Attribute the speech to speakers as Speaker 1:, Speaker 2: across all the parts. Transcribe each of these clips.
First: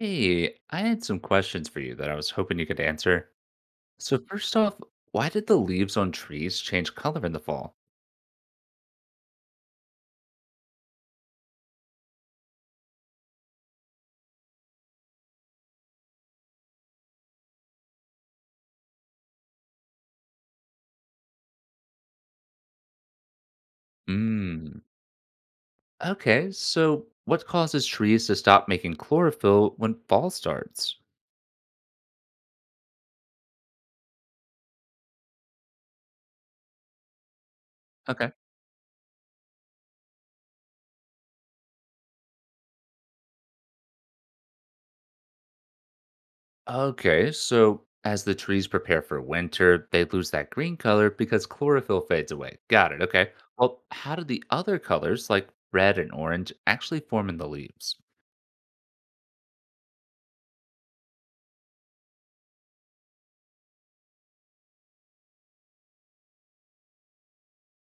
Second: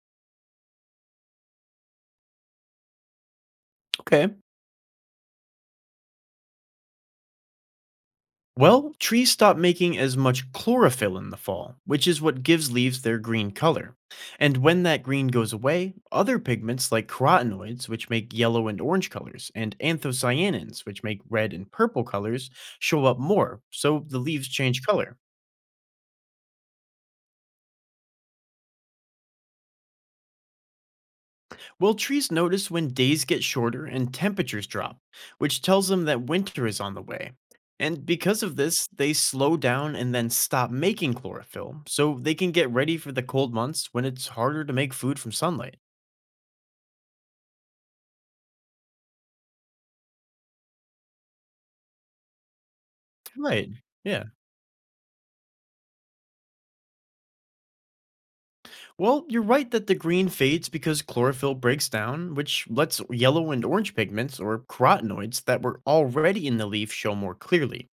Speaker 1: Hey, I had some questions for you that I was hoping you could answer. So
Speaker 2: Okay.
Speaker 1: first off, why did the leaves on trees change color in the fall?
Speaker 2: Well, trees stop making as much chlorophyll in the fall, which is what gives leaves their green color. And when that green goes away, other pigments like carotenoids, which make yellow and orange colors, and anthocyanins, which make red and purple colors, show up more, so the leaves change
Speaker 1: Mm,
Speaker 2: color.
Speaker 1: okay, so what causes trees to stop making chlorophyll when fall starts?
Speaker 2: Well, trees notice when days get shorter and temperatures drop, which tells them that winter is on the way. And
Speaker 1: Okay.
Speaker 2: because of this, they slow down and then stop making chlorophyll, so they can get ready for the cold months when it's harder to make food from sunlight.
Speaker 1: Okay, so as the trees prepare for winter, they lose that green color because chlorophyll fades away. Got it, okay.
Speaker 2: Right.
Speaker 1: Well, how do
Speaker 2: Yeah.
Speaker 1: the other colors, like red and orange, actually form in the leaves?
Speaker 2: Well, you're right that the green fades because chlorophyll breaks down, which lets yellow and orange pigments or carotenoids that were already in the leaf show more clearly.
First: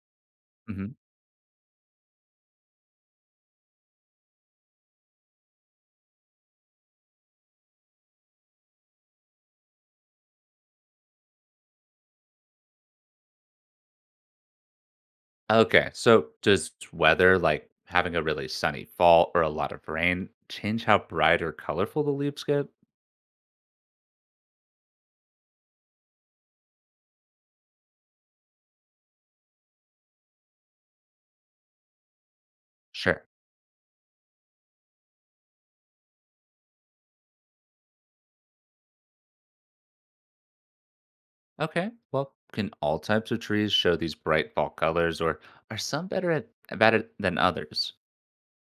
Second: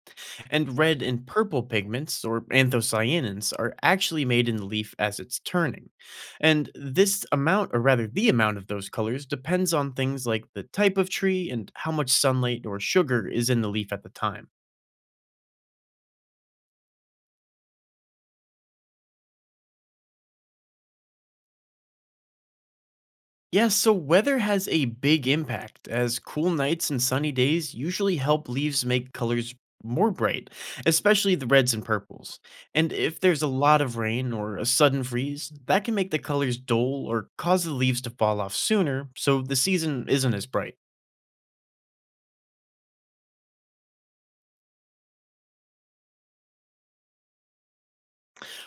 Speaker 2: And red and purple pigments, or anthocyanins, are actually made in the leaf as it's turning. And this amount, or rather the amount of those colors, depends on things like the type of tree and how much sunlight or sugar is in the leaf at the time.
Speaker 1: Okay, so does weather, like having a really sunny fall or a lot of rain, change how bright or colorful the leaves get?
Speaker 2: Yeah, so weather has a big impact, as cool nights and sunny days usually help leaves make colors more bright, especially the reds and purples. And if
Speaker 1: Sure.
Speaker 2: there's a lot of rain or a sudden freeze, that can make the colors dull or cause the leaves to fall off sooner, so the season isn't as bright.
Speaker 1: Okay, well, can all types of trees show these bright fall colors, or are some better at about it than others?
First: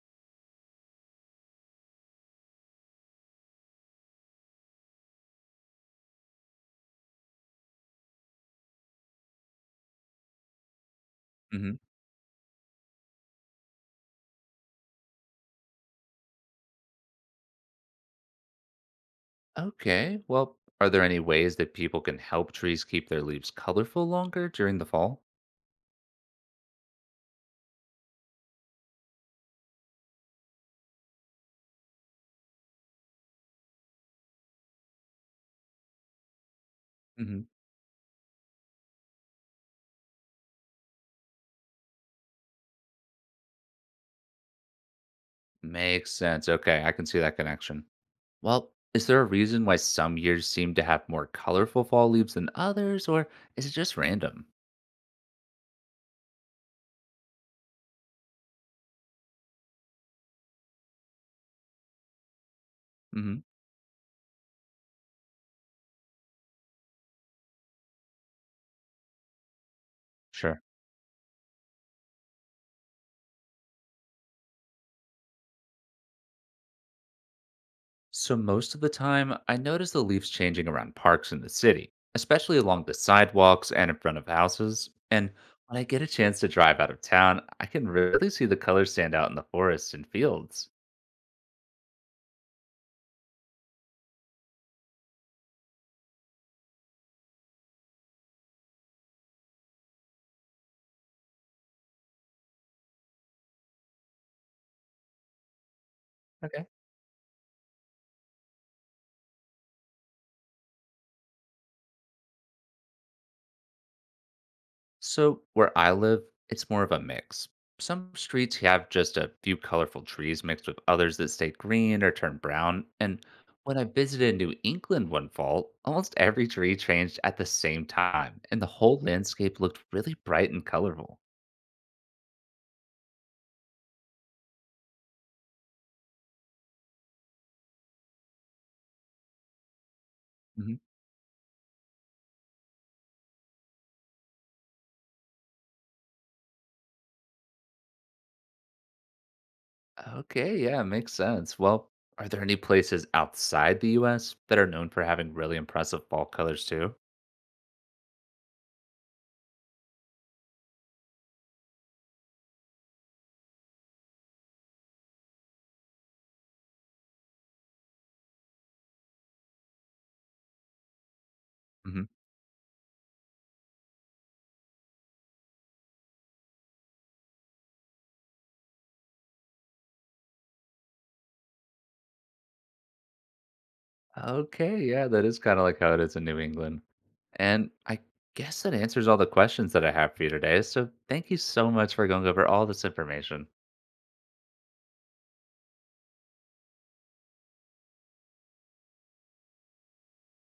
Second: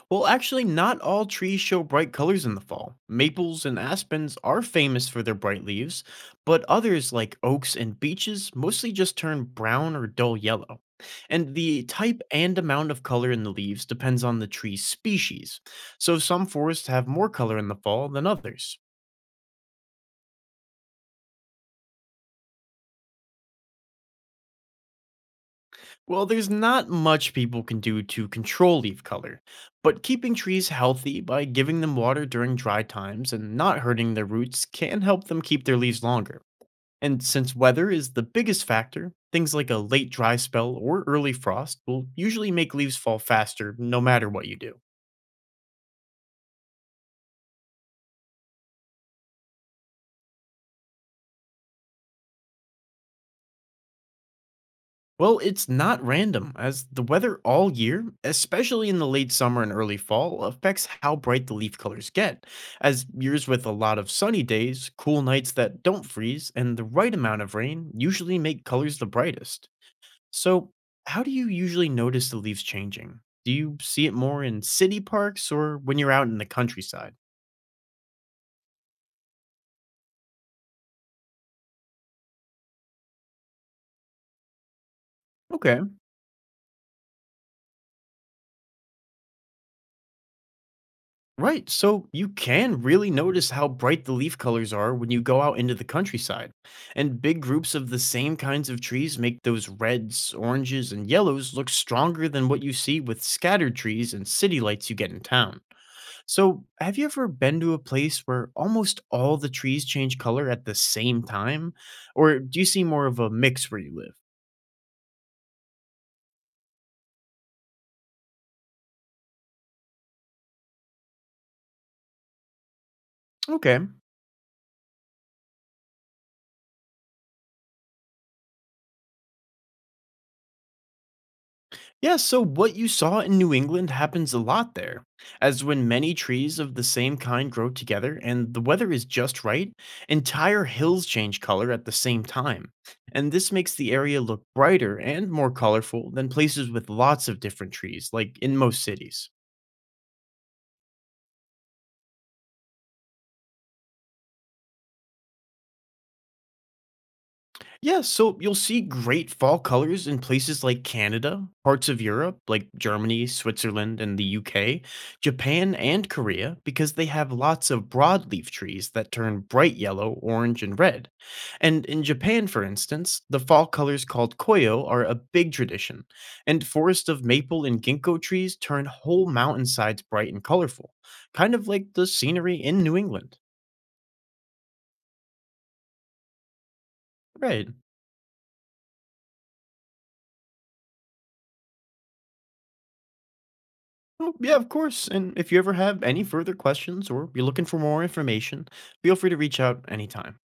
Speaker 2: Well, actually, not all trees show bright colors in the fall. Maples and aspens are famous for their bright leaves, but others, like oaks and beeches, mostly just turn brown or dull yellow. And
Speaker 1: hmm
Speaker 2: the type and amount of color in the leaves depends on the tree's species, so some forests have more color in the fall than others.
Speaker 1: Okay, well, are there any ways that people can help trees keep their leaves colorful longer during the fall?
Speaker 2: Well, there's not much people can do to control leaf color, but keeping trees healthy by giving them water during dry times and not hurting their roots can help them keep their leaves longer. And
Speaker 1: hmm
Speaker 2: since weather is the biggest factor, things like a late dry spell or early frost will usually make leaves fall faster no matter what you do.
Speaker 1: Makes sense. Okay, I can see that connection. Well, is there a reason why some years seem to have more colorful fall leaves than others, or is it just random?
Speaker 2: Well, it's not random, as the weather all year, especially in the late summer and early fall, affects how bright the leaf colors get. As
Speaker 1: hmm
Speaker 2: years with a lot of sunny days, cool nights that don't freeze, and the right amount of rain usually make colors the brightest.
Speaker 1: Sure.
Speaker 2: So, how do you usually notice the leaves changing? Do you see it more in city parks or when you're out in the countryside?
Speaker 1: So, most of the time, I notice the leaves changing around parks in the city, especially along the sidewalks and in front of houses. And when
Speaker 2: Okay.
Speaker 1: I get a chance to drive out of town, I can really see the colors stand out in the forests and fields.
Speaker 2: Right. So you can really notice how bright the leaf colors are when you go out into the countryside. And big groups of the same kinds of trees make those reds, oranges, and yellows look stronger than what you see with scattered trees and city lights you get in town. So,
Speaker 1: Okay.
Speaker 2: have you ever been to a place where almost all the trees change color at the same time? Or do you see more of a mix where you live?
Speaker 1: So, where I live, it's more of a mix. Some streets have just a few colorful trees mixed with others that stay green or turn brown. And when
Speaker 2: Okay.
Speaker 1: I visited New England one fall, almost every tree changed at the same time, and the whole landscape looked really bright and colorful.
Speaker 2: Yeah, so what you saw in New England happens a lot there, as when many trees of the same kind grow together and the weather is just right, entire
Speaker 1: hmm
Speaker 2: hills change color at the same time. And this makes the area look brighter and more colorful than places with lots of different trees, like in most cities.
Speaker 1: Okay, yeah, makes sense. Well, are there any places outside the US that are known for having really impressive fall colors too?
Speaker 2: Yeah, so you'll see great fall colors in places like Canada, parts of Europe like Germany, Switzerland, and the UK, Japan, and Korea because they have lots of broadleaf trees that turn bright yellow, orange, and red. And in Japan, for instance, the fall colors called koyo are a big tradition, and forests of maple and ginkgo trees turn whole mountainsides bright and colorful, kind of like the scenery in New England.
Speaker 1: Okay, yeah, that is kind of like how it is in New England.
Speaker 2: Right.
Speaker 1: And I guess that answers all the questions that I have for you today. So thank you so much for going over all this information.
Speaker 2: Oh, yeah, of course. And if you ever have any further questions or you're looking for more information, feel free to reach out anytime.